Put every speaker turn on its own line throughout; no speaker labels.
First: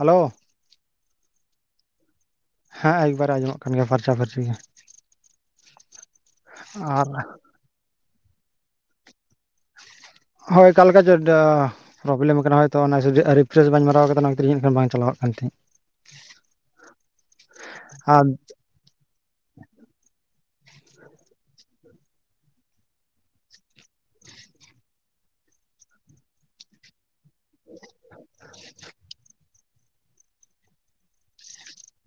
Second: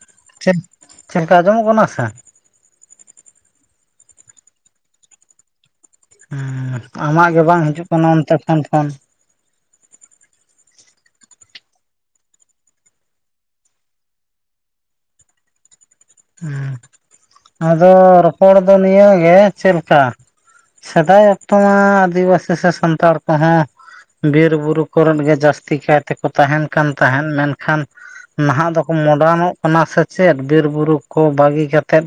Hello
ᱪᱮᱫ ᱪᱮᱫ ᱞᱮᱠᱟ ᱟᱸᱡᱚᱢᱚᱜ ᱠᱟᱱᱟ ᱥᱮ
ᱦᱮᱸ ᱮᱠᱵᱟᱨᱮ ᱟᱸᱡᱚᱢᱚᱜ ᱠᱟᱱ ᱜᱮᱭᱟ ᱯᱷᱟᱨᱪᱟᱼ ᱯᱷᱟᱹᱨᱪᱤ ᱜᱮ
ᱩᱸ
ᱟᱨ
ᱟᱢᱟᱜ ᱜᱮ ᱵᱟᱝ ᱦᱤᱡᱩᱜ ᱠᱟᱱᱟ ᱚᱱᱛᱮ ᱠᱷᱚᱱ ᱯᱷᱳᱱ
ᱦᱳᱭ ᱞᱮᱠᱟ ᱪᱟ ᱰᱟ ᱯᱨᱚᱵᱞᱮᱢ ᱟᱠᱟᱱᱟ ᱦᱚᱭᱛᱳ ᱚᱱᱟ ᱨᱤᱯᱷᱨᱮᱥ ᱵᱟᱹᱧ ᱢᱟᱨᱟᱣ ᱠᱟᱫᱟ ᱚᱱᱟᱧᱜᱟᱱ ᱵᱟᱝ ᱪᱟᱞᱟᱜ ᱠᱟᱱ ᱛᱤᱧ ᱛᱟᱦᱮᱸᱫ
ᱦᱮᱸ ᱟᱫᱚ
ᱟᱨ
ᱨᱚᱯᱚᱲ ᱫᱚ ᱱᱤᱭᱮ ᱜᱮ ᱪᱮᱫ‌ ᱞᱮᱠᱟ ᱥᱮᱫᱟᱭ ᱚᱠᱛᱚ ᱢᱟ ᱟᱹᱫᱤᱵᱟᱹᱥᱤ ᱥᱮ ᱥᱟᱱᱛᱟᱲ ᱠᱚᱦᱚᱸ ᱵᱤᱨ ᱵᱩᱨᱩ ᱠᱚᱨᱮᱱ ᱜᱮ ᱡᱟᱹᱥᱛᱤ ᱠᱟᱭ ᱛᱮᱠᱚ ᱛᱟᱦᱮᱱ ᱠᱟᱱ ᱛᱟᱦᱮᱸᱫ ᱢᱮᱱᱠᱷᱟᱱ ᱱᱟᱦᱟᱜ ᱫᱚᱠᱚ ᱢᱚᱰᱟᱨᱟᱱᱚᱜ ᱠᱟᱱᱟ ᱥᱮ ᱪᱮᱫ ᱵᱤᱨ ᱵᱩᱨᱩ ᱠᱚ ᱵᱟᱹᱜᱤ ᱠᱟᱛᱮᱫ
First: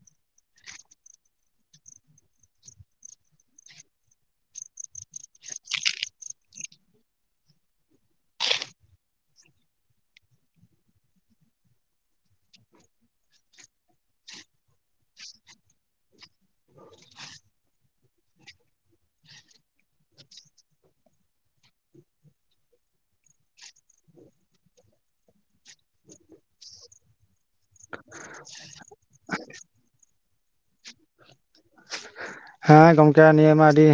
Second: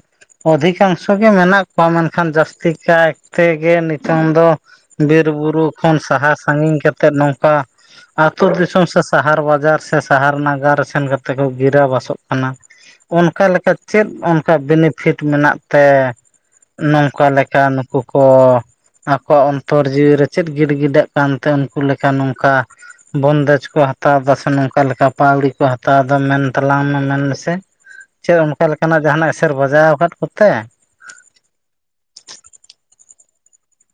ᱚᱫᱷᱤᱠᱟᱷᱟᱝᱥᱚ ᱜᱮ ᱢᱮᱱᱟᱜ ᱠᱚᱣᱟ ᱢᱮᱱᱠᱷᱟᱱ ᱡᱟᱹᱥᱛᱤ ᱠᱟᱭ ᱛᱮᱜᱮ ᱱᱤᱛᱚᱝ ᱫᱚ ᱵᱤᱨ ᱵᱩᱨᱩ ᱠᱷᱚᱱ ᱥᱟᱦᱟ ᱥᱟᱺᱜᱤᱧ ᱠᱟᱛᱮᱜ ᱱᱚᱝᱠᱟ ᱟᱛᱳ ᱫᱤᱥᱚᱢ ᱥᱮ ᱥᱟᱦᱟᱨ ᱵᱟᱡᱟᱨ ᱥᱮ ᱥᱟᱦᱟᱨ ᱱᱟᱜᱟᱨ ᱥᱮᱱ ᱠᱟᱛᱮᱫ ᱠᱚ ᱜᱤᱨᱟᱹ ᱵᱟᱥᱚᱜ ᱠᱟᱱᱟ ᱚᱱᱠᱟ ᱞᱮᱠᱟ ᱪᱮᱫ ᱚᱱᱠᱟ ᱵᱮᱱᱤᱯᱷᱤᱴ ᱢᱮᱱᱟᱜ ᱛᱮ ᱱᱚᱝᱠᱟ ᱞᱮᱠᱟ ᱱᱩᱠᱩ ᱠᱚ ᱟᱠᱚᱣᱟᱜ ᱚᱱᱛᱚᱨ ᱡᱤᱣᱤᱨ ᱨᱮ ᱪᱮᱫ ᱜᱤᱰ ᱜᱤᱰᱟᱹᱜ ᱠᱟᱱᱛᱮ ᱩᱱᱠᱩ ᱞᱮᱠᱟ ᱱᱚᱝᱠᱟ ᱵᱚᱱᱫᱮᱡᱽ ᱠᱚ ᱦᱟᱛᱟᱣ ᱮᱫᱟ ᱱᱚᱝᱠᱟ ᱞᱮᱠᱟ ᱯᱟᱹᱣᱲᱤ ᱠᱚ ᱦᱟᱛᱟᱣ ᱮᱫᱟ ᱢᱮᱱ ᱛᱟᱞᱟᱝ ᱢᱮ ᱢᱮᱱ ᱢᱮᱥᱮ ᱪᱮᱫ ᱚᱱᱠᱟᱮ ᱞᱮᱠᱟᱱᱟᱜ ᱡᱟᱦᱟᱸᱱᱟᱜ ᱮᱥᱮᱨ ᱵᱟᱡᱟᱣ ᱟᱠᱟᱫ ᱠᱚᱛᱮ
ᱦᱮᱸ ᱜᱚᱝᱠᱮ ᱱᱤᱭᱟᱹ ᱢᱟ ᱟᱹᱰᱤ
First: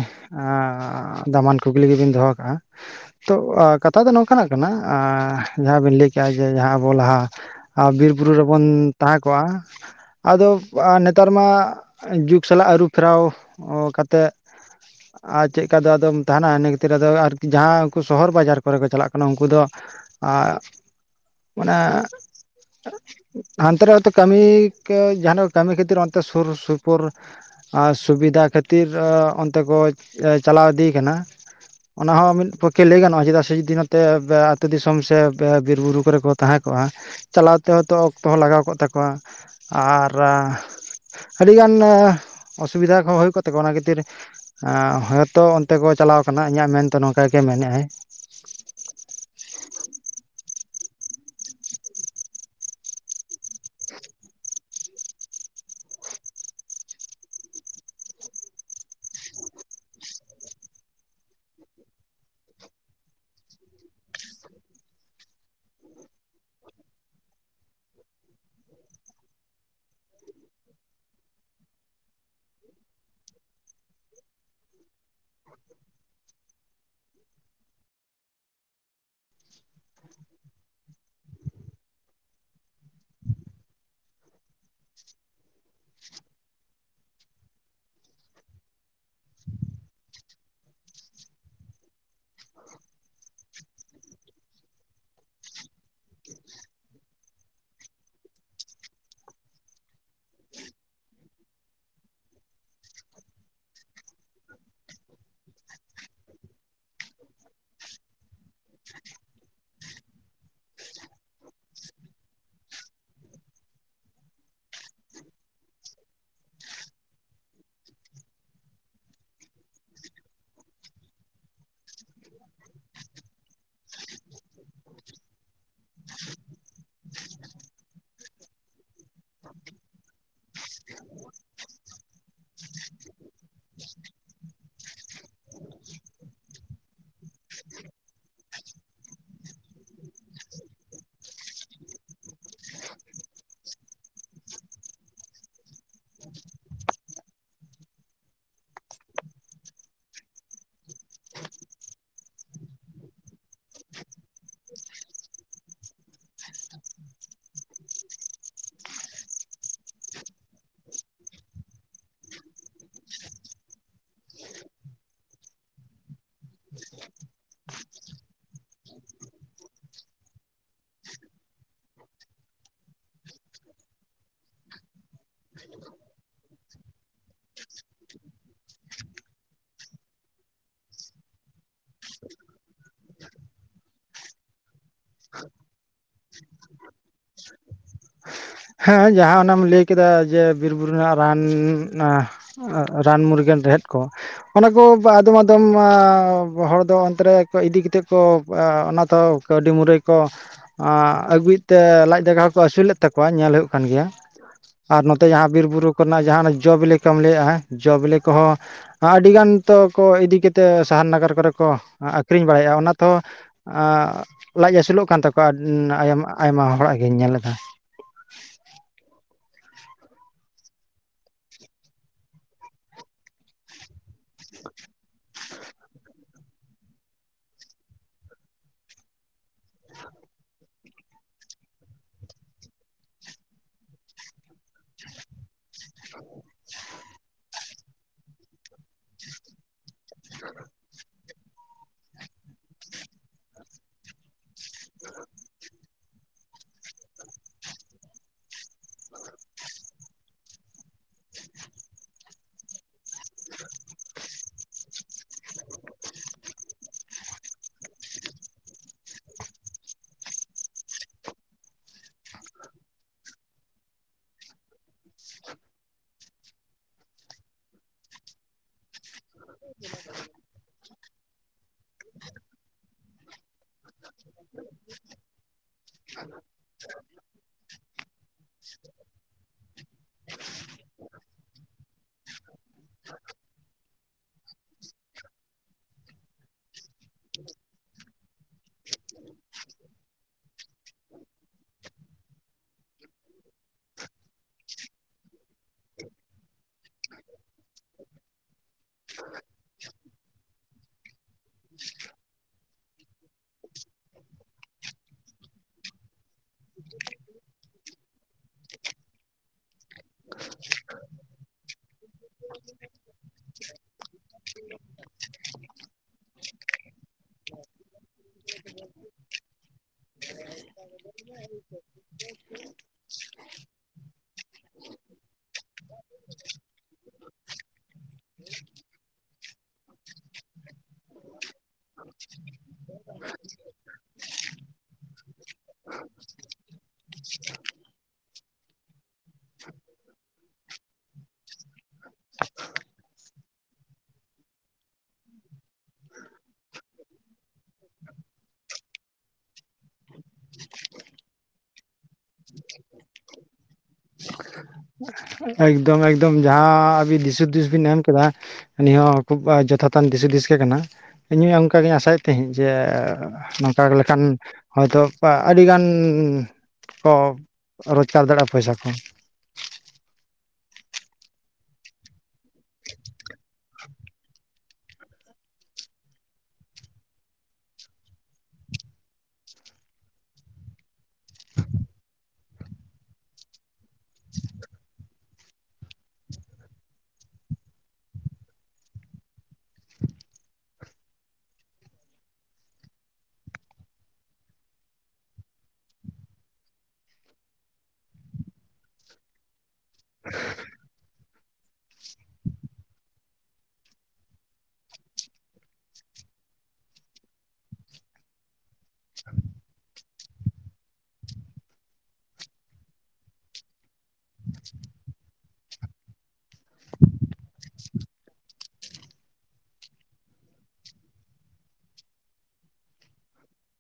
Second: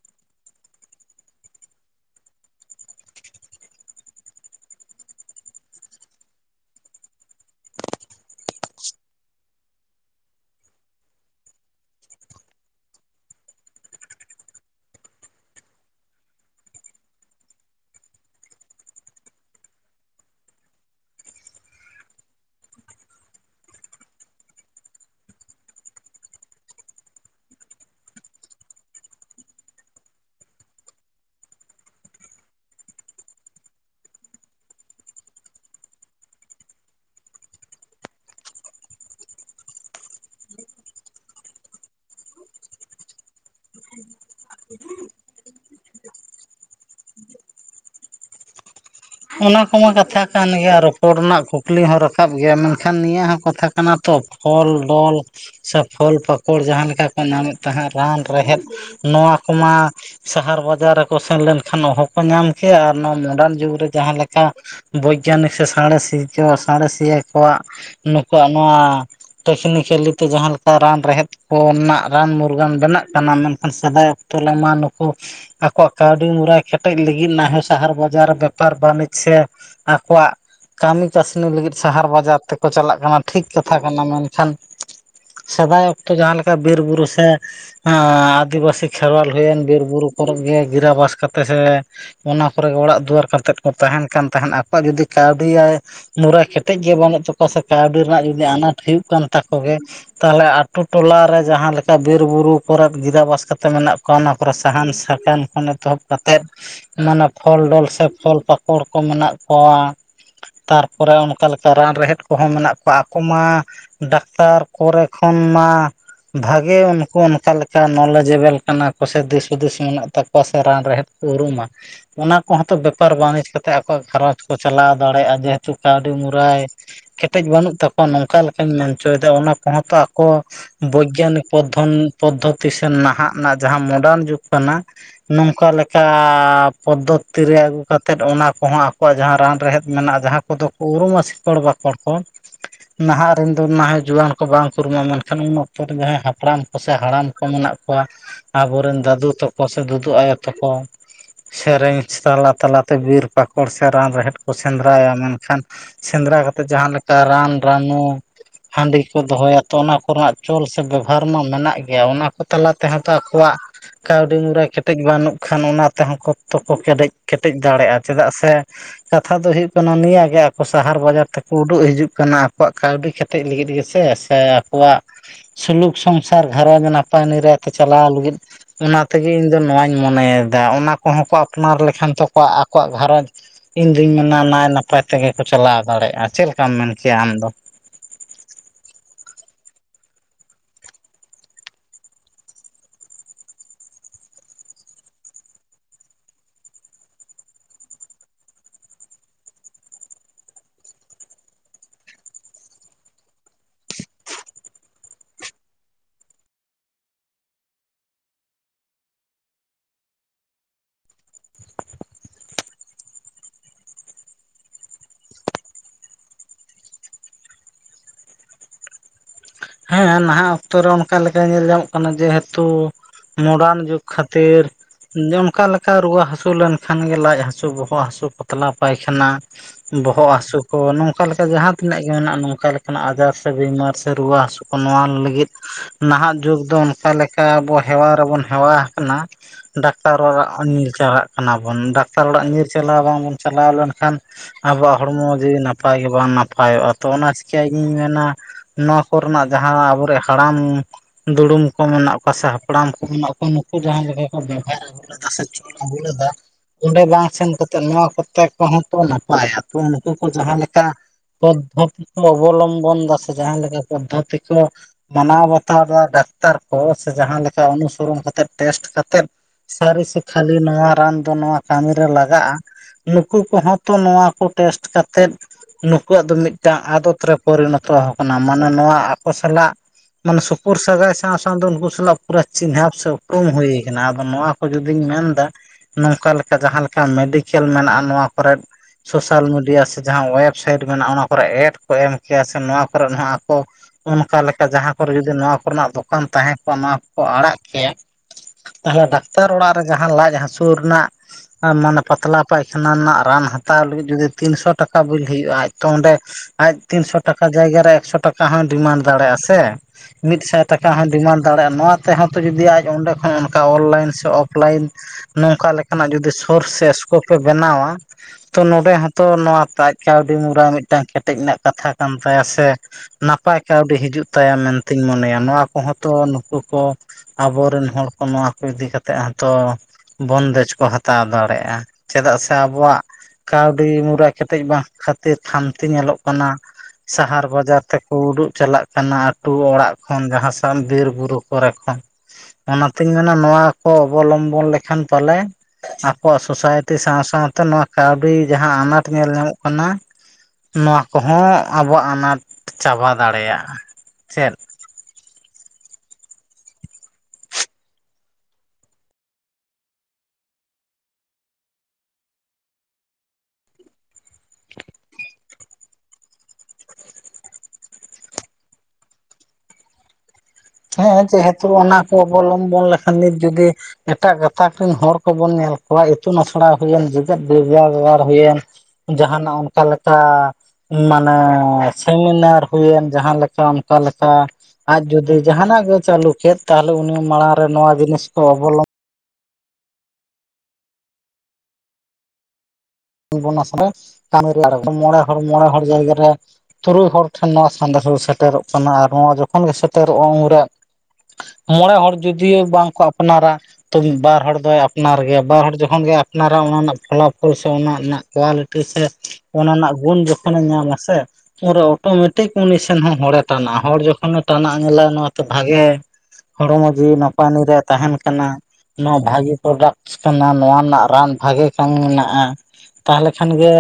ᱫᱟᱢᱟᱱ ᱠᱩᱠᱞᱤ ᱜᱮᱵᱤᱱ ᱫᱚᱦᱚ ᱠᱟᱜᱼᱟ ᱛᱚ ᱠᱟᱛᱷᱟ ᱫᱚ ᱱᱚᱝᱠᱟᱱᱟᱜ ᱠᱟᱱᱟ ᱡᱟᱦᱟᱸ ᱵᱤᱱ ᱞᱟᱹᱭ ᱠᱮᱜᱼᱟ ᱡᱮ ᱡᱟᱦᱟᱸ ᱟᱵᱚ ᱞᱟᱦᱟ ᱟᱨ ᱵᱤᱨ ᱵᱩᱨᱩ ᱨᱮᱵᱚᱱ ᱛᱟᱦᱮᱸ ᱠᱚᱜᱼᱟ ᱟᱫᱚ ᱱᱮᱛᱟᱨ ᱢᱟ ᱡᱩᱜᱽ ᱥᱟᱞᱟᱜ ᱟᱹᱨᱩᱯᱷᱮᱨᱟᱣ ᱠᱟᱛᱮᱫ [inaudible] ᱟᱨ ᱪᱮᱫ ᱞᱮᱠᱟ ᱫᱚ ᱟᱫᱚᱢ ᱛᱟᱦᱮᱱᱟ ᱤᱱᱟ. ᱠᱷᱟᱹᱛᱤᱨ ᱟᱫᱚ ᱟᱨᱠᱤ ᱡᱟᱦᱟᱸᱭ ᱩᱱᱠᱩ ᱥᱚᱦᱚᱨ ᱵᱟᱡᱟᱨ ᱠᱚᱨᱮ ᱠᱚ ᱪᱟᱞᱟᱜ ᱠᱟᱱᱟ ᱩᱱᱠᱩ ᱫᱚ ᱟᱨ ᱢᱟᱱᱮ ᱦᱟᱱᱛᱮ ᱨᱮ ᱦᱚᱭᱛᱚ ᱠᱟᱹᱢᱤ ᱠᱚ ᱡᱟᱦᱟᱱᱟᱜ ᱠᱟᱹᱢᱤ ᱠᱷᱟᱹᱛᱤᱨ ᱚᱱᱛᱮ ᱥᱩᱨ ᱥᱩᱯᱩᱨ ᱟᱨ ᱥᱩᱵᱤᱫᱷᱟ ᱠᱷᱟᱹᱛᱤᱨ ᱚᱱᱛᱮ ᱠᱚ ᱪᱟᱞᱟᱣ ᱤᱫᱤᱭ ᱠᱟᱱᱟ ᱚᱱᱟ ᱦᱚᱸ ᱢᱤᱫ ᱯᱚᱠᱠᱷᱮ ᱞᱟᱹᱭ ᱜᱟᱱᱚᱜᱼᱟ ᱪᱮᱫᱟᱜ ᱥᱮ ᱡᱩᱫᱤ ᱱᱚᱛᱮ ᱟᱹᱛᱩᱳ ᱫᱤᱥᱚᱢ ᱥᱮ ᱵᱤᱨ ᱵᱩᱨᱩ ᱠᱚᱨᱮ ᱠᱚ ᱛᱟᱦᱮᱸ ᱠᱚᱜᱼᱟ ᱪᱟᱞᱟᱣᱛᱮ ᱦᱭᱛᱚ ᱚᱠᱛᱚ ᱦᱚᱸ ᱞᱟᱜᱟᱣ ᱠᱚᱜ ᱛᱟᱠᱚᱣᱟ ᱟᱨ ᱟᱹᱰᱤᱲᱜᱟᱱ ᱥᱩᱵᱤᱫᱷᱟ ᱠᱚ ᱦᱩᱭ ᱠᱚᱜ ᱛᱟᱠᱚᱣᱟ ᱚᱱᱟ ᱠᱷᱟᱹᱛᱤᱨ ᱟᱸᱜ ᱦᱚᱭᱛᱚ ᱚᱱᱛᱮ ᱠᱚ ᱪᱟᱞᱟᱣ ᱠᱟᱱᱟ ᱤᱧᱟᱜ ᱢᱮᱱᱛᱮ ᱱᱚᱝᱠᱟ ᱜᱮ ᱢᱮᱱᱮᱜᱼᱟᱭ᱾
ᱚᱱᱟ ᱠᱚᱢᱟ ᱠᱟᱛᱷᱟ ᱠᱟᱱ ᱜᱮᱭᱟ ᱨᱚᱯᱚᱲ ᱨᱮᱱᱟᱜ ᱠᱩᱠᱞᱤ ᱦᱚᱸ ᱨᱟᱠᱟᱵ ᱜᱮᱭᱟ ᱢᱮᱱᱠᱷᱟᱱ ᱱᱤᱭᱟ ᱦᱟᱸ ᱠᱚᱛᱷᱟ ᱠᱟᱱᱟᱛᱚ ᱯᱷᱚᱞ ᱰᱚᱞ ᱥᱮ ᱯᱷᱚᱞ ᱯᱟᱠᱚᱲ ᱡᱟᱸᱦᱟᱸ ᱞᱮᱠᱟ ᱠᱚ ᱱᱟᱢᱮᱫ ᱛᱟᱦᱮᱸᱫ ᱨᱟᱱ ᱨᱮᱦᱮᱫ ᱱᱚᱣᱟ ᱠᱚᱢᱟ ᱥᱟᱦᱟᱨ ᱵᱟᱡᱟᱨ ᱨᱮᱠᱚ ᱥᱮᱱ ᱞᱮᱱᱠᱷᱟᱱ ᱚᱦᱚᱠᱚ ᱧᱟᱢᱠᱮᱭᱟ ᱟᱨ ᱱᱚᱣᱟ ᱢᱚᱰᱮᱱ ᱡᱩᱜᱽ ᱨᱮ ᱡᱟᱸᱦᱟᱸ ᱞᱮᱠᱟ ᱵᱳᱭᱜᱟᱱᱤᱠ ᱥᱮ ᱥᱟᱬᱮᱥᱤᱡᱚ ᱥᱟᱬᱮᱥᱤᱭᱟᱹ ᱠᱚᱣᱟᱜ ᱱᱩᱠᱩᱣᱟᱜ ᱱᱚᱣᱟ ᱴᱮᱠᱱᱤᱠᱮᱞᱤ ᱛᱮ ᱡᱟᱸᱦᱟᱸ ᱞᱮᱠᱟ ᱨᱟᱱ ᱨᱮᱦᱮᱫ ᱠᱚᱱᱟᱜ ᱨᱟᱱ ᱢᱩᱨᱜᱟᱱ ᱵᱮᱱᱟᱜ ᱠᱟᱱᱟ ᱢᱮᱱᱠᱷᱟᱱ ᱥᱮᱫᱟᱭ ᱚᱠᱛᱚ ᱞᱮᱢᱟ ᱱᱩᱠᱩ ᱟᱠᱚᱣᱟᱜ ᱠᱟᱣᱰᱤ ᱢᱩᱨᱟᱭ ᱠᱮᱴᱮᱡ ᱞᱟᱹᱜᱤᱫ ᱱᱟᱦᱚ ᱥᱟᱦᱟᱨ ᱵᱟᱡᱟᱨ ᱵᱮ ᱯᱟᱨ ᱵᱟᱹᱱᱤᱡᱽ ᱥᱮ ᱟᱠᱚᱣᱟᱜ ᱠᱟᱢᱤ ᱠᱟᱥᱱᱤ ᱞᱟᱹᱜᱤᱫ ᱥᱟᱦᱟᱨ ᱵᱟᱡᱟᱨ ᱛᱮᱠᱚ ᱪᱟᱞᱟᱜ ᱠᱟᱱᱟ ᱴᱷᱤᱠ ᱠᱟᱛᱷᱟ ᱠᱟᱱᱟ ᱢᱮᱱᱠᱷᱟᱱ, ᱥᱮᱫᱟᱭ ᱚᱠᱛᱚ ᱡᱟᱸᱦᱟᱸ ᱞᱮᱠᱟ ᱵᱤᱨ ᱵᱩᱨᱩ ᱥᱮ ᱦᱟᱸ ᱟᱫᱤᱵᱟᱥᱤ ᱠᱷᱮᱨᱣᱟᱞ ᱦᱩᱭᱮᱱ ᱵᱤᱨ ᱵᱩᱨᱩ ᱠᱚᱨᱮ ᱜᱮ ᱜᱤᱨᱟᱵᱟᱥ ᱠᱟᱛᱮ ᱥᱮ ᱚᱱᱟ ᱠᱚᱨᱮᱜᱮ ᱚᱲᱟᱜ ᱫᱩᱣᱟᱨ ᱠᱟᱛᱮᱫ ᱠᱚ ᱛᱟᱦᱮᱱ ᱠᱟᱱ ᱛᱟᱦᱮᱱ ᱟᱠᱚᱣᱟᱜ ᱡᱩᱫᱤ ᱠᱟᱣᱰᱤᱭᱟᱭ ᱱᱩᱨᱟᱭ ᱠᱮᱴᱮᱡ ᱜᱮ ᱵᱟᱱᱩᱜ ᱛᱟᱠᱚᱣᱟ ᱥᱮ ᱠᱟᱣᱰᱤ ᱨᱮᱱᱟᱜ ᱡᱩᱫᱤ ᱟᱱᱟᱴ ᱦᱩᱭᱩᱜ ᱠᱟᱱ ᱛᱟᱠᱚ ᱜᱮ ᱛᱟᱦᱚᱞᱮ ᱟᱴᱩ ᱴᱚᱞᱟᱨᱮ ᱡᱟᱸᱦᱟᱸᱞᱮᱠᱟ ᱵᱤᱨ ᱵᱩᱨᱩ ᱠᱚᱨᱮᱫ ᱜᱤᱨᱟᱵᱟᱥ ᱠᱟᱛᱮᱫ ᱢᱮᱱᱟᱜ [unintelligible] ᱥᱟᱦᱟᱱ ᱥᱟᱠᱟᱢ ᱠᱷᱚᱱ ᱮᱛᱚᱦᱚᱵ ᱠᱟᱛᱮᱫ ᱢᱟᱱᱮ ᱯᱷᱚᱞ ᱰᱚᱞ ᱥᱮ ᱯᱷᱚᱞ ᱯᱟᱠᱚᱲ ᱠᱚ ᱢᱮᱱᱟᱜ ᱠᱚᱣᱟ᱾ ᱛᱟᱨᱯᱚᱨᱮ ᱚᱱᱠᱟ ᱞᱮᱠᱟ ᱨᱟᱱ ᱨᱮᱦᱮᱫ ᱠᱚᱦᱚᱸ ᱢᱮᱱᱟᱜ ᱠᱚᱣᱟ ᱟᱠᱚ ᱢᱟ ᱰᱟᱠᱛᱟᱨ ᱠᱚᱨᱮ ᱠᱷᱚᱱ ᱢᱟ ᱵᱷᱟᱜᱮ ᱩᱱᱠᱩ ᱚᱱᱠᱟ ᱞᱮᱠᱟ ᱱᱚᱞᱮᱡᱮᱵᱮᱞ ᱠᱟᱱᱟ ᱠᱚ ᱥᱮ ᱫᱤᱥᱦᱩᱫᱤᱥ ᱢᱮᱱᱟᱜ ᱛᱟᱠ ᱠᱚ ᱥᱮ ᱨᱟᱱ ᱨᱮᱦᱮᱫ ᱠᱚ ᱩᱨᱩᱢᱟ ᱚᱱᱟ ᱠᱚᱦᱚᱸᱛᱚ ᱵᱮ ᱯᱟᱨ ᱵᱟᱱᱤᱡᱽ ᱠᱟᱛᱮ ᱟᱠᱚᱣᱟᱜ ᱜᱷᱟᱨᱚᱪ ᱠᱚ ᱪᱟᱞᱟᱣ ᱫᱟᱲᱮᱜᱼᱟ ᱡᱮᱦᱩᱛᱩ ᱠᱟᱣᱰᱤ ᱢᱩᱨᱟᱭ ᱠᱮᱴᱮᱡ ᱵᱟᱱᱩᱜ ᱛᱟᱠᱚᱣᱟ ᱱᱚᱝᱠᱟ ᱞᱮᱠᱟᱧ ᱢᱮᱱᱪᱚᱭᱫᱟ ᱚᱱᱟ ᱠᱚᱦᱚᱸ ᱛᱚ ᱟᱠᱚ ᱵᱳᱭᱜᱟᱱᱤᱠ ᱯᱚᱫᱫᱷᱱ ᱯᱚᱫᱫᱷᱚᱛᱤ ᱥᱮ ᱱᱟᱦᱟᱜ ᱱᱟᱜ ᱡᱟᱦᱟᱸ ᱢᱚᱰᱟᱱ ᱡᱩᱜᱽ ᱠᱟᱱᱟ ᱱᱚᱝᱠᱟ ᱞᱮᱠᱟᱻ ᱯᱚᱫᱫᱷᱚᱛᱛᱤ ᱨᱤ ᱟᱹᱜᱩ ᱠᱟᱛᱮᱫ ᱚᱱᱟ ᱠᱚᱦᱚᱸ ᱟᱠᱚᱣᱟᱜ ᱡᱟᱸᱦᱟᱸ ᱨᱟᱱ ᱨᱮᱦᱮᱫ ᱢᱮᱱᱟᱜᱼᱟ, ᱡᱟᱸᱦᱟᱸ ᱠᱚᱫᱚ ᱠᱩ ᱩᱨᱩᱢᱟ ᱥᱤᱠᱚᱲ ᱵᱟᱠᱚᱲ ᱠᱚ ᱱᱟᱦᱟᱜ ᱨᱮᱱ ᱫᱚ ᱱᱟᱦᱚᱭ ᱡᱩᱣᱟᱱ ᱠᱚ ᱵᱟᱝ ᱠᱚ ᱩᱨᱩᱢᱟ ᱢᱮᱱᱠᱷᱟᱱ ᱩᱱ ᱚᱠᱛᱚ ᱨᱮ ᱡᱟᱦᱟᱸᱭ ᱦᱟᱯᱲᱟᱢ ᱥᱮ ᱦᱟᱲᱟᱢ ᱠᱚ ᱢᱮᱱᱟᱜ ᱠᱚᱣᱟ ᱟᱵᱚ ᱨᱮᱱ ᱫᱟᱫᱩ ᱛᱟᱠᱚ ᱥᱮ ᱫᱩᱫᱩ ᱟᱭᱚ ᱛᱟᱠᱚ᱾ ᱥᱮᱨᱮᱧᱪ ᱛᱟᱞᱟ ᱛᱟᱞᱟᱛᱮ ᱵᱤᱨ ᱯᱟᱠᱚᱲ ᱥᱮ ᱨᱟᱱ ᱨᱮᱦᱮᱫ ᱠᱚ ᱥᱮᱸᱫᱽᱨᱟᱭᱟ ᱢᱮᱱᱠᱷᱟᱱ, ᱥᱮᱸᱫᱽᱨᱟ ᱠᱟᱛᱮ ᱡᱟᱸᱦᱟᱸ ᱞᱮᱠᱟ ᱨᱟᱱ ᱨᱟᱱᱩ ᱦᱟᱰᱤ ᱠᱚ ᱫᱚᱦᱚᱭᱟ ᱛᱚ ᱚᱱᱟ ᱠᱚᱨᱮᱱᱟᱜ ᱪᱚᱞ ᱥᱮ ᱵᱮᱵᱷᱨ ᱢᱟ ᱢᱮᱱᱟᱜ ᱜᱮᱭᱟ ᱚᱱᱟ ᱠᱚ ᱛᱟᱞᱟ ᱛᱮᱦᱚᱸ ᱛᱚ ᱟᱠᱚᱣᱟᱜ ᱠᱟᱣᱰᱤ ᱢᱩᱨᱟᱭ ᱠᱮᱴᱮᱡ ᱵᱟᱱᱩᱜ ᱠᱷᱟᱱ ᱚᱱᱟ ᱛᱮᱦᱚᱸ ᱠᱚ ᱛᱚᱠᱚ ᱠᱮᱴᱮᱡ ᱠᱮᱴᱮᱡ ᱫᱟᱲᱮᱭᱟᱜᱼᱟ ᱪᱮᱫᱟᱜ ᱥᱮ, ᱠᱟᱛᱷᱟ ᱫᱚ ᱦᱩᱭᱩᱜ ᱠᱟᱱᱟ ᱱᱤᱭᱟᱹ ᱜᱮ ᱟᱠᱚ ᱥᱟᱦᱟᱨ ᱵᱟᱡᱟᱨ ᱛᱮᱠᱩ ᱩᱰᱩᱜ ᱦᱤᱡᱩᱜ ᱠᱟᱱᱟ ᱟᱠᱚᱣᱟᱜ ᱠᱟᱣᱰᱤ ᱠᱷᱟ ᱴᱮᱡ ᱞᱤᱜᱤᱫ ᱜᱮᱥᱮ ᱥᱮ ᱟᱠᱚᱣᱟᱜ ᱥᱩᱞᱩᱠ ᱥᱚᱝᱥᱟᱨ ᱜᱷᱟᱨᱚᱸᱡᱽ ᱱᱟᱯᱟᱭ ᱱᱤᱨᱚᱭᱛᱮ ᱪᱟᱞᱟᱣ ᱞᱟᱹᱜᱤᱫ᱾ ᱚᱱᱟ ᱛᱮᱜᱤ ᱤᱧ ᱫᱚ ᱱᱚᱣᱟᱧ ᱢᱚᱱᱮᱭᱮᱫᱟ ᱚᱱᱟ ᱠᱚᱦᱚᱸ ᱠᱚ ᱟᱯᱱᱟᱨ ᱞᱮᱠᱷᱟᱱ ᱛᱟᱠᱚ ᱟᱠᱚᱣᱟᱜ ᱜᱷᱟᱨᱚᱸᱡᱽ ᱤᱧ ᱫᱩᱧ ᱢᱮᱱᱟ ᱱᱟᱭ ᱱᱟᱯᱟᱭ ᱛᱮᱜᱮ ᱠᱚ ᱪᱟᱞᱟᱣ ᱫᱟᱲᱮᱭᱟᱜᱼᱟ ᱪᱮᱫ ᱞᱮᱠᱟᱢ ᱢᱮᱱ ᱠᱮᱭᱟ ᱟᱢᱫᱚ?
ᱦᱮᱸ ᱡᱟᱸᱦᱟᱸ ᱚᱱᱟᱢ ᱞᱟᱹᱭ ᱠᱮᱫᱟ ᱡᱮ ᱵᱤᱨ ᱵᱩᱨᱩ ᱨᱮᱱᱟᱜ ᱨᱟᱱ ᱟᱸ ᱟᱸ ᱨᱟᱱ ᱢᱩᱨᱜᱟᱹᱱ ᱨᱮᱦᱮᱫ ᱠᱚ᱾ ᱚᱱᱟᱠᱚᱵ ᱟᱫᱚᱢ ᱟᱫᱚᱢ ᱟᱸᱻᱵᱚ ᱦᱚᱲ ᱫᱚ ᱚᱱᱛᱮ ᱨᱮ ᱠᱚ ᱤᱫᱤ ᱠᱤᱛᱮᱫ ᱠᱚ ᱟᱻ ᱚᱱᱟ ᱛᱚ ᱟᱹᱣᱰᱤ ᱢᱩᱨᱟᱹᱭ ᱠᱚ ᱟᱸᱻ ᱟᱹᱜᱩᱭᱮᱫ ᱛᱮ ᱞᱟᱡ ᱫᱟᱠᱟ ᱦᱚᱸᱠᱚ ᱟᱹᱥᱩᱞᱮᱫ ᱛᱟᱠ ᱠᱚᱣᱟᱜ ᱧᱮᱞ ᱦᱩᱭᱩᱜ ᱠᱟᱱ ᱜᱮᱭᱟ᱾ [inaudible] ᱟᱨ ᱱᱚᱛᱮ ᱡᱟᱦᱟᱸ ᱵᱤᱨ ᱵᱩᱨᱩ ᱠᱚᱨᱮᱱᱟᱜ ᱡᱟᱦᱟᱸᱱᱟᱜ ᱡᱚ ᱵᱤᱞᱤ ᱠᱚᱢ ᱞᱟᱹᱭᱮᱫᱼᱟ ᱡᱚ ᱵᱤᱞᱤ ᱠᱚᱦᱚᱸ ᱟᱹᱰᱤᱜᱟᱱ ᱛᱚ ᱠᱚ ᱤᱫᱤ ᱠᱟᱛᱮᱫ ᱥᱟᱦᱟᱨ ᱱᱟᱜᱟᱨ ᱠᱚᱨᱮ ᱠᱚ ᱟᱹᱠᱷᱨᱤᱧ ᱵᱟᱲᱟᱭᱟ ᱚᱱᱟ ᱛᱮᱦᱚᱸ ᱞᱟᱡ ᱟᱹᱥᱩᱞᱚᱜ ᱠᱟᱱ ᱛᱟᱠᱚᱣᱟ ᱟᱭᱢᱟ ᱟᱭᱢᱟ ᱦᱚᱲᱟᱜ ᱜᱤᱧ ᱧᱮᱞ ᱮᱫᱟ ᱾ [inaudible]
ᱦᱮᱸ ᱱᱟᱦᱟᱜ ᱚᱠᱛᱚ ᱨᱮ ᱚᱱᱠᱟ ᱞᱮᱠᱟ ᱧᱮᱞ ᱧᱟᱢᱚᱜ ᱠᱟᱱᱟ ᱡᱮᱦᱮᱛᱩ ᱢᱚᱰᱟᱨᱱ ᱡᱩᱜᱽ ᱠᱷᱟᱹᱛᱤᱨ ᱚᱱᱠᱟ ᱞᱮᱠ [unintelligible] ᱨᱩᱣᱟᱹ ᱦᱟᱹᱥᱩ ᱞᱮᱱᱠᱷᱟᱱ ᱜᱮ ᱞᱟᱡ ᱦᱟᱹᱥᱩ ᱵᱚᱦᱚᱜ ᱦᱟᱹᱥᱩ ᱯᱟᱛᱞᱟ ᱯᱟᱭᱠᱷᱟᱱᱟ, ᱵᱚᱦᱚᱜ ᱦᱟᱹᱥᱩ ᱠᱚ ᱱᱚᱝᱠᱟ ᱞᱮᱠᱟ ᱡᱟᱦᱟᱸ ᱛᱤᱱᱟᱹᱜ ᱜᱮ ᱢᱮᱱᱟᱜᱼᱟ ᱱᱚᱝᱠᱟ ᱞᱮᱠᱟᱱᱟᱜ ᱟᱡᱟᱨ ᱥᱮ ᱵᱤᱢᱟᱨ ᱥᱮ ᱨᱩᱣᱟᱹ ᱦᱟᱹᱥᱩ ᱠᱚ ᱱᱚᱣᱟ ᱞᱟᱹᱜᱤᱫ ᱱᱟᱦᱟᱜ ᱡᱩᱜᱽ ᱫᱚ ᱚᱱᱠᱟ ᱞᱮᱠᱟ ᱟᱵᱚ ᱦᱮᱣᱟ ᱨᱮᱵᱚᱱ ᱦᱮᱣᱟ ᱟᱠᱟᱱᱟ ᱾ ᱰᱟᱠᱛᱟᱨ ᱚᱲᱟᱜ ᱧᱤᱨ ᱪᱟᱞᱟᱜ ᱠᱟᱱᱟᱵᱚᱱ ᱾ ᱰᱟᱠᱛᱟᱨ ᱚᱲᱟᱜ ᱧᱤᱨ ᱪᱟᱞᱟᱣ ᱵᱟᱝ ᱵᱚᱱ ᱪᱟᱞᱟᱣ ᱞᱮᱱ ᱠᱷᱟᱱ ᱟᱵᱚᱣᱟᱜ ᱦᱚᱲᱢᱚ ᱡᱤᱣᱤ ᱱᱟᱯᱟᱭ ᱜᱮ ᱵᱟᱝ ᱱᱟᱯᱟᱭᱚᱜᱼᱟ ᱛᱚ ᱚᱱᱟ ᱪᱤᱠᱟᱹ ᱜᱮᱧ ᱢᱮᱱᱟ ᱱᱚᱣᱟ ᱠᱚ ᱨᱮᱱᱟᱜ ᱡᱟᱦᱟᱸ ᱟᱵᱚ ᱨᱮᱱ ᱦᱟᱲᱟᱢ ᱫᱩᱲᱩᱢ ᱠᱚ ᱢᱮᱱᱟᱜ ᱠᱚᱣᱟ ᱥᱮ ᱦᱟᱯᱲᱟᱢ ᱠᱚ ᱢᱮᱱᱟᱜ ᱠᱚᱣᱟ, ᱱᱩᱠᱩ ᱡᱟᱦᱟᱸ ᱞᱮᱠᱟ ᱠᱚ ᱵᱮᱵᱦᱟᱨ [unintelligible] ᱚᱸᱰᱮ ᱵᱟᱝ ᱥᱮᱱ ᱠᱟᱛᱮᱜ ᱱᱚᱣᱟ ᱠᱚᱛᱮ ᱠᱚᱦᱚᱸ ᱛᱚ ᱱᱟᱯᱟᱭᱟ, ᱛᱚ ᱩᱱᱠᱩ ᱠᱚ ᱡᱟᱦᱟᱸ ᱞᱮᱠᱟ [unintelligible] ᱚᱵᱚᱞᱚᱢᱵᱚᱱ ᱮᱫᱟ ᱥᱮ ᱡᱟᱦᱟᱸ ᱞᱮᱠᱟ ᱯᱚᱫᱽᱫᱷᱚᱛᱤ ᱠᱚ ᱢᱟᱱᱟᱣ ᱵᱟᱛᱟᱣ ᱮᱫᱟ ᱫᱟᱠᱛᱟᱨ ᱠᱚ ᱥᱮ ᱡᱟᱦᱟᱸ ᱞᱮᱠᱟ ᱚᱱᱩᱥᱚᱨᱚᱱ ᱠᱟᱛᱮᱫ ᱴᱮᱥᱴ ᱠᱟᱛᱮᱫ ᱥᱟᱹᱨᱤ ᱥᱮ ᱠᱷᱟᱹᱞᱤ ᱱᱚᱣᱟ ᱨᱟᱱ ᱫᱚ ᱱᱚᱣᱟ ᱠᱟᱹᱢᱤ ᱨᱮ ᱞᱟᱜᱟᱜᱼᱟ ᱾ ᱱᱩᱠᱩ ᱠᱚ ᱦᱚᱸ ᱛᱚ ᱱᱚᱣᱟ ᱠᱚ ᱴᱮᱥᱴ ᱠᱟᱛᱮᱫ ᱱᱩᱠᱩᱣᱟᱜ ᱫᱚ ᱢᱤᱫ ᱴᱟᱝ ᱟᱫᱚᱛ ᱨᱮ ᱯᱚᱨᱤᱱᱚᱛᱚ ᱟᱠᱟᱱᱟ ᱾ ᱢᱟᱱᱮ ᱱᱚᱣᱟ ᱟᱠᱚ ᱥᱟᱞᱟᱜ ᱢᱟᱱᱮ ᱥᱩᱯᱩᱨ ᱥᱟᱹᱜᱟᱭ ᱥᱟᱶ ᱥᱟᱶ ᱛᱮ ᱩᱱᱠᱩ ᱥᱟᱞᱟᱜ ᱯᱩᱨᱟᱹ ᱪᱤᱱᱦᱟᱹᱯ ᱥᱮ ᱩᱯᱨᱩᱢ ᱦᱳᱭ ᱟᱠᱟᱱᱟ ᱾ ᱟᱫᱚ ᱱᱚᱣᱟ ᱡᱩᱫᱤᱧ ᱢᱮᱱ ᱮᱫᱟ ᱱᱚᱝᱠᱟ ᱞᱮᱠᱟ ᱡᱟᱦᱟᱸ ᱞᱮᱠᱟ ᱢᱮᱰᱤᱠᱮᱞ ᱢᱮᱱᱟᱜᱼᱟ ᱱᱚᱣᱟ ᱠᱚᱨᱮᱜ ᱥᱳᱥᱟᱞ ᱢᱤᱰᱤᱭᱟ ᱥᱮ ᱡᱟᱦᱟᱸ ᱳᱭᱮᱵᱥᱟᱭᱤᱴ ᱢᱮᱱᱟᱜᱼᱟ ᱚᱱᱟ ᱠᱚᱨᱮ ᱮᱰ ᱠᱚ ᱮᱢ ᱠᱮᱭᱟ ᱥᱮ ᱱᱚᱣᱟ ᱠᱚᱨᱮ ᱦᱚᱸ ᱠᱚ ᱚᱱᱠᱟ ᱞᱮᱠᱟ ᱡᱟᱦᱟᱸ ᱠᱚᱨᱮ ᱡᱩᱫᱤ ᱱᱚᱣᱟ ᱠᱚ ᱨᱮᱱᱟᱜ ᱫᱚᱠᱟᱱ ᱛᱟᱦᱮᱸ ᱠᱚᱜ ᱱᱚᱣᱟ ᱠᱚ ᱠᱚ ᱟᱲᱟᱜ ᱠᱮᱭᱟ ᱾ ᱛᱟᱦᱞᱮ ᱫᱟᱠᱛᱟᱨ ᱚᱲᱟᱜ ᱨᱮ ᱡᱟᱦᱟᱸ ᱞᱟᱡ ᱦᱟᱹᱥᱩ ᱨᱮᱱᱟᱜ ᱢᱟᱱᱮ ᱯᱟᱛᱞᱟ ᱯᱟᱭᱠᱷᱟᱱᱟ ᱨᱮᱱᱟᱜ ᱨᱟᱱ ᱦᱟᱛᱟᱣ ᱞᱟᱹᱜᱤᱫ ᱡᱩᱫᱤ ᱛᱤᱱᱥᱚ ᱴᱟᱠᱟ ᱵᱤᱞ ᱦᱳᱭᱳᱜᱼᱟ ᱟᱡ ᱛᱚ ᱚᱸᱰᱮ ᱟᱡ ᱛᱤᱱᱥᱚ ᱴᱟᱠᱟ ᱡᱟᱭᱜᱟ ᱨᱮ ᱮᱠᱥᱚ ᱴᱟᱠᱟ ᱦᱚᱸᱭ ᱰᱤᱢᱟᱴ ᱫᱟᱲᱮᱭᱟᱜᱼᱟ ᱥᱮ ᱾ ᱢᱤᱫᱥᱟᱭ ᱴᱟᱠᱟ ᱦᱚᱸᱭ ᱰᱤᱢᱟᱱᱴ ᱫᱟᱲᱮᱭᱟᱜᱼᱟ ᱱᱚᱣᱟ ᱛᱮᱦᱚᱸ ᱛᱚ ᱡᱩᱫᱤ ᱟᱡ ᱚᱸᱰᱮ ᱠᱷᱚᱱ ᱚᱱᱠᱟ ᱚᱱᱞᱟᱭᱤᱱ ᱥᱮ ᱚᱯᱷᱞᱟᱭᱤᱱ ᱱᱚᱝᱠᱟ ᱞᱮᱠᱟᱱᱟᱜ ᱡᱩᱫᱤ ᱥᱳᱨᱥ ᱥᱮ ᱥᱠᱳᱯ ᱮ ᱵᱮᱱᱟᱣᱟ ᱾ ᱛᱚ ᱱᱚᱰᱮ ᱦᱚᱸᱛᱚ ᱱᱚᱣᱟ ᱛᱚ ᱟᱡ ᱠᱟᱹᱣᱰᱤ ᱢᱳᱨᱟ ᱢᱤᱫᱴᱟᱝ ᱠᱮᱴᱮᱡ ᱨᱮᱱᱟᱜ ᱠᱟᱛᱷᱟ ᱠᱟᱱ ᱛᱟᱭᱟ ᱥᱮ ᱾ ᱱᱟᱯᱟᱭ ᱠᱟᱹᱣᱰᱤ ᱦᱤᱡᱩᱜ ᱛᱟᱭᱟ ᱢᱮᱱᱛᱤᱧ ᱢᱚᱱᱮᱭᱟ ᱾ ᱱᱚᱣᱟ ᱠᱚᱦᱚᱸ ᱛᱚ ᱱᱩᱠᱩ ᱠᱚ ᱟᱵᱚ ᱨᱮᱱ ᱦᱚᱲ ᱠᱚ ᱱᱚᱣᱟ ᱠᱚ ᱤᱫᱤ ᱠᱟᱛᱮᱫ ᱦᱚᱸ ᱛᱚ ᱵᱚᱱᱫᱮᱡ ᱠᱚ ᱦᱟᱛᱟᱣ ᱫᱟᱲᱮᱜᱼᱟ ᱪᱮᱫᱟᱜ ᱥᱮ ᱟᱵᱚᱣᱟᱜ ᱠᱟᱹᱣᱰᱤ ᱢᱩᱨᱟᱹᱭ ᱠᱮᱴᱮᱡ ᱵᱟᱝ ᱠᱷᱟᱹᱛᱤᱨ ᱠᱷᱟᱢᱛᱤ ᱧᱮᱞᱚᱜ ᱠᱟᱱᱟ ᱾ ᱥᱟᱦᱟᱨ ᱵᱟᱡᱟᱨ ᱛᱮ ᱩᱰᱩᱜ ᱪᱟᱞᱟᱜ ᱠᱟᱱᱟ ᱟᱹᱛᱩ ᱚᱲᱟᱜ ᱠᱷᱚᱱ ᱡᱟᱦᱟᱸ [unintelligible] ᱵᱤᱨ ᱵᱩᱨᱩ ᱠᱚᱨᱮ ᱠᱷᱚᱱ ᱚᱱᱟᱛᱤᱧ ᱢᱮᱱᱟ ᱱᱚᱣᱟ ᱠᱚ ᱚᱵᱚᱞᱚᱢᱵᱚᱱ ᱞᱮᱠᱷᱟᱱ ᱛᱟᱞᱮ ᱟᱠᱚᱣᱟᱜ ᱥᱳᱥᱟᱭᱴᱤ ᱥᱟᱶ ᱥᱟᱶᱛᱮ ᱱᱚᱣᱟ ᱠᱟᱹᱣᱰᱤ ᱡᱟᱦᱟᱸ ᱟᱱᱟᱴ ᱧᱮᱞ ᱧᱟᱢᱚᱜ ᱠᱟᱱᱟ ᱱᱚᱣᱟ ᱠᱚ ᱦᱚᱸ ᱟᱵᱚᱣᱟᱜ ᱟᱱᱟᱴ ᱪᱟᱵᱟ ᱫᱟᱲᱮᱭᱟᱜᱼᱟ [inaudible] ᱪᱮᱫ?
ᱮᱠᱫᱚᱢ ᱮᱠᱫᱚᱢ ᱡᱟᱦᱟᱸ ᱟᱵᱤᱱ ᱫᱤᱥ ᱦᱩᱫᱤᱥ ᱵᱤᱱ ᱮᱢ ᱠᱮᱫᱟ ᱾ ᱱᱤᱭᱟᱹ ᱦᱚᱸ ᱠᱷᱩᱵ ᱡᱚᱛᱷᱟᱛᱟᱱ ᱫᱤᱥ ᱦᱩᱫᱤᱥ ᱜᱮ ᱠᱟᱱᱟ ᱾ ᱤᱧ ᱦᱚᱸ ᱚᱱᱠᱟ ᱜᱤᱧ ᱟᱥᱟᱭᱮᱫ ᱛᱟᱦᱮᱸᱫ ᱡᱮ ᱱᱚᱝᱠᱟ ᱞᱮᱠᱟᱱ ᱦᱳᱭᱛᱳ ᱚᱱᱠᱟ ᱟᱹᱰᱤᱜᱟᱱ ᱠᱚ ᱨᱳᱡᱽᱠᱟᱨ ᱫᱟᱲᱮᱭᱟᱜᱼᱟ ᱯᱚᱭᱥᱟ ᱠᱚ ᱾
ᱦᱮᱸ ᱡᱮᱦᱮᱛᱩ ᱚᱱᱟ ᱠᱚ ᱚᱵᱚᱞᱚᱢᱵᱚᱱ ᱞᱮᱠᱷᱟᱱ ᱫᱚ ᱡᱩᱫᱤ ᱮᱴᱟᱜ ᱜᱟᱛᱟᱠ ᱨᱮᱱ ᱦᱚᱲ ᱠᱚᱵᱚᱱ ᱧᱮᱞ ᱠᱚᱣᱟ ᱤᱛᱩᱱ ᱟᱥᱲᱟ ᱦᱩᱭᱮᱱ ᱡᱮᱜᱮᱫ [unintelligible] ᱦᱩᱭᱮᱱ ᱾ ᱡᱟᱦᱟᱱᱟᱜ ᱚᱝᱠᱟ ᱞᱮᱠᱟ ᱢᱟᱱᱮ ᱥᱮᱢᱤᱱᱟᱨ ᱦᱩᱭᱮᱱ ᱡᱟᱦᱟᱸ ᱞᱮᱠᱟ ᱚᱱᱠᱟ ᱞᱮᱠᱟ ᱟᱨ ᱡᱩᱫᱤ ᱡᱟᱦᱟᱱᱟᱜ ᱜᱮ ᱪᱟᱹᱞᱩ ᱠᱮᱫ ᱛᱟᱦᱞᱮ ᱩᱱᱤ ᱢᱟᱲᱟᱝ ᱨᱮ ᱱᱚᱣᱟ ᱡᱤᱱᱤᱥ ᱠᱚ ᱚᱵᱚᱞᱚᱢ ᱵᱚᱱᱟᱥ ᱨᱮ ᱠᱟᱹᱢᱤ [inaudible] ᱢᱚᱬᱮ ᱦᱚᱲ ᱢᱚᱬᱮ ᱦᱚᱲ ᱡᱟᱭᱜᱟ ᱨᱮ ᱛᱩᱨᱩᱭ ᱦᱚᱲ ᱴᱷᱮᱱ ᱱᱚᱣᱟ ᱥᱟᱸᱫᱮ ᱦᱚᱸ ᱥᱮᱴᱮᱨᱚᱜ ᱠᱟᱱᱟ ᱟᱨ ᱱᱚᱣᱟ ᱡᱚᱠᱷᱚᱱ ᱜᱮ ᱥᱮᱴᱮᱨᱚᱜᱼᱟ ᱩᱱ ᱨᱮ ᱢᱚᱬᱮ ᱦᱚᱲ ᱡᱩᱫᱤᱭᱳ ᱵᱟᱝ ᱠᱚ ᱟᱯᱱᱟᱨᱟ ᱛᱚ ᱵᱟᱨ ᱦᱚᱲ ᱫᱚᱭ ᱟᱯᱱᱟᱨ ᱜᱮᱭᱟ ᱵᱟᱨ ᱦᱚᱲ ᱡᱚᱠᱷᱚᱱ ᱜᱮ ᱟᱯᱱᱟᱨ ᱚᱱᱟ ᱱᱟᱜ ᱯᱷᱚᱞᱟ ᱯᱷᱚᱞ ᱚᱱᱟ ᱱᱟᱜ ᱠᱳᱣᱟᱞᱤᱴᱤ ᱥᱮ ᱚᱱᱟ ᱱᱟᱜ ᱜᱩᱱ ᱡᱚ ᱠᱷᱚᱱᱮᱢ ᱧᱟᱢᱟ ᱥᱮ ᱩᱱᱨᱮ ᱚᱴᱳ ᱢᱮᱴᱤᱠ ᱩᱱᱤ ᱥᱮᱱ ᱦᱚᱸ ᱦᱚᱲᱮ ᱴᱟᱱᱟᱜᱼᱟ ᱦᱚᱲ ᱡᱚ ᱠᱷᱚᱱᱮ ᱴᱟᱱᱟᱜ ᱧᱮᱞᱟᱭ ᱱᱚᱣᱟ ᱛᱮ ᱵᱷᱟᱜᱮ ᱦᱚᱲᱢᱚ ᱡᱤᱣᱤ ᱱᱟᱯᱟᱭ ᱱᱤᱨᱟᱭ ᱛᱟᱦᱮᱱ ᱠᱟᱱᱟ᱾ ᱱᱚᱣᱟ ᱵᱷᱟᱜᱤ ᱯᱚᱰᱟᱠᱥ ᱠᱟᱱᱟ ᱱᱚᱣᱟ ᱱᱟᱜ ᱨᱟᱱ ᱵᱷᱟᱜᱮ ᱠᱟᱹᱢᱤ ᱢᱮᱱᱟᱜᱼᱟ᱾ ᱛᱟᱦᱞᱮ ᱠᱷᱟᱱ ᱜᱮ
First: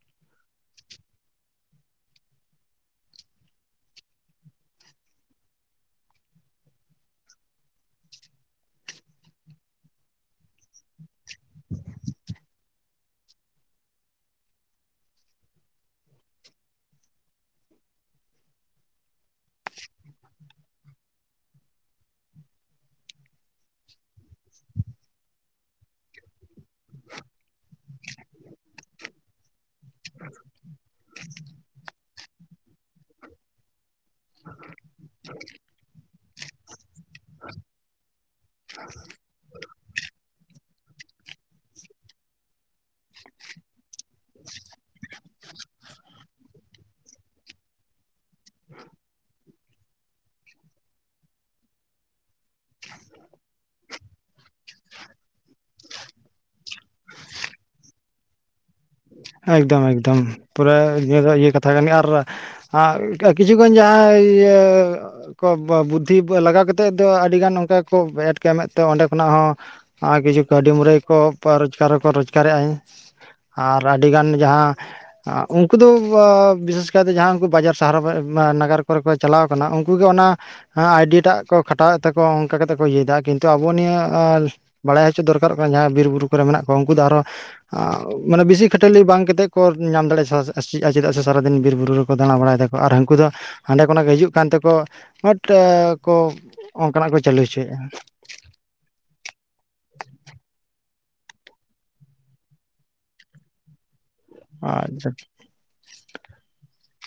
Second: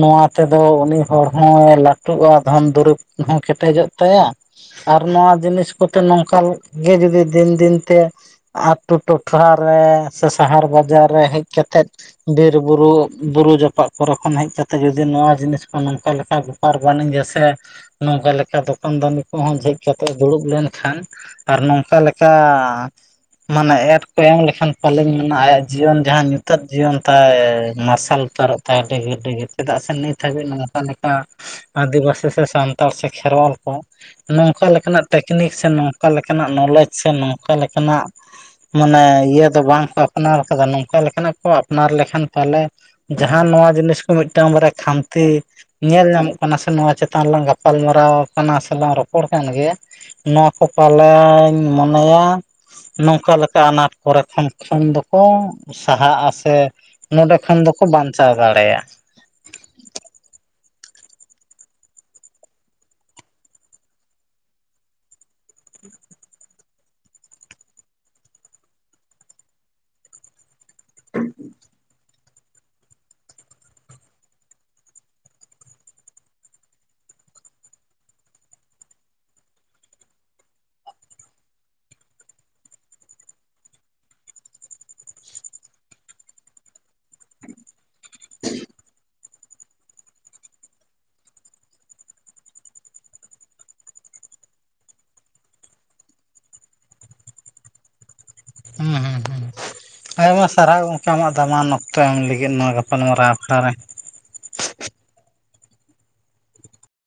ᱱᱚᱣᱟ ᱛᱮ ᱫᱚ ᱩᱱᱤ ᱦᱚᱲ ᱦᱚᱸᱭ ᱞᱟᱹᱴᱩᱜᱼᱟ ᱫᱷᱚᱱ ᱫᱩᱨᱤᱵ ᱦᱚᱸ ᱠᱮᱴᱮᱡᱚᱜ ᱛᱟᱭᱟ᱾ ᱟᱨ ᱱᱚᱣᱟ ᱡᱤᱱᱤᱥ ᱠᱚᱛᱮ ᱱᱚᱝᱠᱟ ᱜᱮ ᱡᱩᱫᱤ ᱫᱤᱱ ᱫᱤᱱᱛᱮ ᱟᱛᱳ ᱴᱚᱴᱷᱟ ᱨᱮ ᱥᱮ ᱥᱟᱦᱟᱨ ᱵᱟᱡᱟᱨ ᱨᱮ ᱦᱮᱡ ᱠᱟᱛᱮᱜ ᱵᱤᱨ ᱵᱩᱨᱩ ᱵᱩᱨᱩ ᱡᱟᱯᱟᱜ ᱠᱚᱨᱮ ᱠᱷᱚᱱ ᱦᱮᱡ ᱠᱟᱛᱮ ᱡᱩᱫᱤ ᱱᱚᱣᱟ ᱡᱤᱱᱤᱥ ᱠᱚ ᱱᱚᱝᱠᱟ ᱞᱮᱠᱟ ᱵᱮᱯᱟᱨ ᱵᱟᱹᱱᱤᱡᱟ ᱥᱮ ᱱᱚᱝᱠᱟ ᱞᱮᱠᱟ ᱫᱚᱠᱟᱱ ᱫᱟᱱᱤ ᱠᱚᱦᱚᱸ ᱡᱷᱤᱡ ᱠᱟᱛᱮᱜ ᱫᱩᱲᱩᱵ ᱞᱮᱱᱠᱷᱟᱱ ᱟᱨ ᱱᱚᱝᱠᱟ ᱞᱮᱠᱟ ᱢᱟᱱᱮ ᱮᱴ ᱠᱚ ᱮᱢ ᱞᱮᱠᱷᱟᱱ ᱯᱟᱞᱮᱧ ᱢᱮᱱᱟ ᱟᱭᱟᱜ ᱡᱤᱭᱚᱱ ᱡᱟᱦᱟᱸ ᱧᱩᱛᱟᱹᱛ ᱡᱤᱭᱚᱱ ᱛᱟᱭ ᱢᱟᱨᱥ ᱥᱟᱞ ᱩᱛᱟᱹᱨᱚᱜ ᱛᱟᱭᱟ ᱰᱤᱜᱤᱨ ᱰᱤᱜᱤᱨ ᱪᱮᱫᱟᱜ ᱥᱮ ᱱᱤᱛ ᱦᱟᱹᱵᱤᱡ ᱱᱚᱝᱠᱟ ᱞᱮᱠᱟ ᱟᱹᱫᱤᱵᱟᱹᱥᱤ ᱥᱮ ᱥᱟᱱᱛᱟᱲ ᱥᱮ ᱠᱷᱮᱨᱣᱟᱞ ᱠᱚ ᱱᱚᱝᱠᱟ ᱞᱮᱠᱟᱱᱟᱜ ᱴᱮᱠᱱᱤᱠ ᱥᱮ ᱱᱚᱝᱠᱟ ᱞᱮᱠᱟᱱᱟᱜ ᱱᱚᱞᱮᱡᱽ ᱥᱮ ᱱᱚᱝᱠᱟ ᱞᱮᱠᱟᱱᱟᱜ ᱢᱟᱱᱮ ᱤᱭᱟᱹ ᱫᱚ ᱵᱟᱝᱠᱚ ᱟᱯᱱᱟᱨ ᱠᱟᱫᱟ ᱱᱚᱝᱠᱟ ᱞᱮᱠᱟᱱᱟᱜ ᱠᱚ ᱟᱯᱱᱟᱨ ᱞᱮᱠᱷᱟᱱ ᱯᱟᱞᱮ ᱡᱟᱦᱟᱸ ᱱᱚᱣᱟ ᱡᱤᱱᱤᱥ ᱠᱚ ᱢᱤᱫᱴᱟᱝ ᱵᱟᱨᱭᱟ ᱠᱷᱟᱱᱛᱤ ᱧᱮᱞ ᱧᱟᱢᱚᱜ ᱠᱟᱱᱟ ᱥᱮ ᱱᱚᱣᱟ ᱪᱮᱛᱟᱱ ᱞᱟᱝ ᱜᱟᱯᱟᱞᱢᱟᱨᱟᱣ ᱠᱟᱱᱟ ᱥᱮ ᱞᱟᱝ ᱨᱚᱯᱚᱲ ᱠᱟᱱ ᱜᱮᱭᱟ᱾ ᱱᱚᱣᱟ ᱠᱚ ᱯᱟᱞᱮᱧ ᱢᱚᱱᱮᱭᱟ ᱱᱚᱝᱠᱟ ᱞᱮᱠᱟ ᱟᱱᱟᱴ ᱠᱚᱨᱮ ᱠᱷᱚᱱ ᱠᱷᱚᱱ ᱫᱚᱠᱚ ᱥᱟᱦᱟᱜᱼᱟ ᱥᱮ ᱱᱚᱸᱰᱮ ᱠᱷᱚᱱ ᱫᱚᱠᱚ ᱵᱟᱧᱪᱟᱣ ᱫᱟᱲᱮᱭᱟᱜᱼᱟ᱾
ᱮᱠᱫᱚᱢ ᱮᱠᱫᱚᱢ ᱯᱩᱨᱟᱹ ᱱᱤᱭᱟᱹ ᱫᱚ ᱤᱭᱟᱹ ᱠᱟᱛᱷᱟ ᱠᱟᱱ ᱟᱨ ᱟ ᱠᱤᱪᱷᱩ ᱠᱷᱚᱱ ᱡᱟᱦᱟᱸ ᱤᱭᱟᱹ ᱠᱚ ᱵᱚ-ᱵᱩᱫᱽᱫᱷᱤ ᱞᱟᱜᱟᱣ ᱠᱟᱛᱮᱜ ᱫᱚ ᱟᱹᱰᱤᱜᱟᱱ ᱚᱝᱠᱟ ᱠᱚ ᱮᱴ ᱠᱚ ᱮᱢᱮᱜ ᱛᱮ ᱚᱸᱰᱮ ᱠᱷᱚᱱᱟᱜ ᱦᱚᱸ ᱟᱨ ᱠᱤᱪᱷᱩ ᱠᱟᱹᱣᱰᱤ ᱢᱩᱨᱟᱹᱭ ᱠᱚ ᱯᱚ-ᱨᱚᱡᱽᱜᱟᱨ ᱦᱚᱸᱠᱚ ᱨᱳᱡᱽᱜᱟᱨᱮᱜᱼᱟ ᱦᱮᱸ᱾ ᱟᱨ ᱟᱹᱰᱤᱜᱟᱱ ᱡᱟᱦᱟᱸ ᱟ ᱩᱝᱠᱩ ᱫᱚ ᱵᱚ-ᱵᱤᱥᱮᱥ ᱠᱟᱭᱛᱮ ᱡᱟᱦᱟᱸ ᱩᱱᱠᱩ ᱵᱟᱡᱟᱨ ᱥᱟᱦᱟᱨ ᱵᱟ-ᱱᱟᱜᱟᱨ ᱠᱚᱨᱮ ᱠᱚ ᱪᱟᱞᱟᱣ ᱠᱟᱱᱟ ᱩᱝᱠᱩ ᱜᱮ ᱚᱱᱟ ᱦᱮᱸ ᱟᱭᱰᱤᱭᱟᱹ ᱴᱟᱜ ᱠᱚ ᱠᱷᱟᱴᱟᱣᱮᱜ ᱛᱟᱠᱚᱣᱟ ᱚᱝᱠᱟ ᱠᱟᱛᱮᱜ ᱠᱚ ᱤᱭᱟᱹᱭᱫᱟ ᱠᱤᱱᱛᱩ ᱟᱵᱚ ᱱᱤᱭᱟᱹ ᱟᱸ ᱵᱟᱲᱟᱭ ᱦᱚᱪᱚ ᱫᱚᱨᱠᱟᱨᱚᱜ ᱠᱟᱱᱟ ᱡᱟᱦᱟᱸᱭ ᱵᱤᱨ ᱵᱩᱨᱩ ᱠᱚᱨᱮ ᱢᱮᱱᱟᱜ ᱠᱚ ᱩᱝᱠᱩ ᱫᱚ ᱟᱨᱦᱚ ᱟᱸ ᱢᱟᱱᱮ ᱵᱮᱥᱤ ᱠᱷᱟᱹᱴᱟᱹᱞᱤ ᱵᱟᱝ ᱠᱟᱛᱮᱜ ᱠᱚ ᱧᱟᱢ ᱫᱟᱲᱮ ᱥᱮ-ᱥᱮ- ᱪᱮᱫᱟᱜ ᱥᱮ ᱥᱟᱨᱟᱫᱤᱱ ᱵᱤᱨ ᱵᱩᱨᱩ ᱨᱮᱠᱚ ᱫᱟᱬᱟ ᱵᱟᱲᱟᱭ ᱫᱟᱠᱚ ᱟᱨ ᱦᱟᱝᱠᱩ ᱫᱚ ᱦᱟᱸᱰᱮ ᱠᱷᱚᱱᱟᱜ ᱠᱚ ᱦᱤᱡᱩᱜ ᱠᱟᱱ ᱛᱮᱠᱚ ᱦᱟᱹᱴ ᱮ ᱠᱚ ᱚᱝᱠᱟᱱᱟᱜ ᱠᱚ ᱪᱟᱹᱞᱩ ᱦᱚᱪᱚᱭᱮᱜᱼᱟ᱾
ᱦᱩᱸ ᱦᱩᱸ ᱦᱩᱸ ᱟᱭᱢᱟ ᱥᱟᱨᱦᱟᱣ ᱜᱚᱝᱠᱮ ᱟᱢᱟᱜ ᱫᱟᱢᱟᱱ ᱚᱠᱛᱚ ᱮᱢ ᱞᱟᱹᱜᱤᱫ ᱱᱚᱣᱟ ᱜᱟᱯᱟᱞ ᱢᱟᱨᱟᱣ ᱟᱠᱷᱲᱟ ᱨᱮ᱾
ᱟᱪᱪᱷᱟ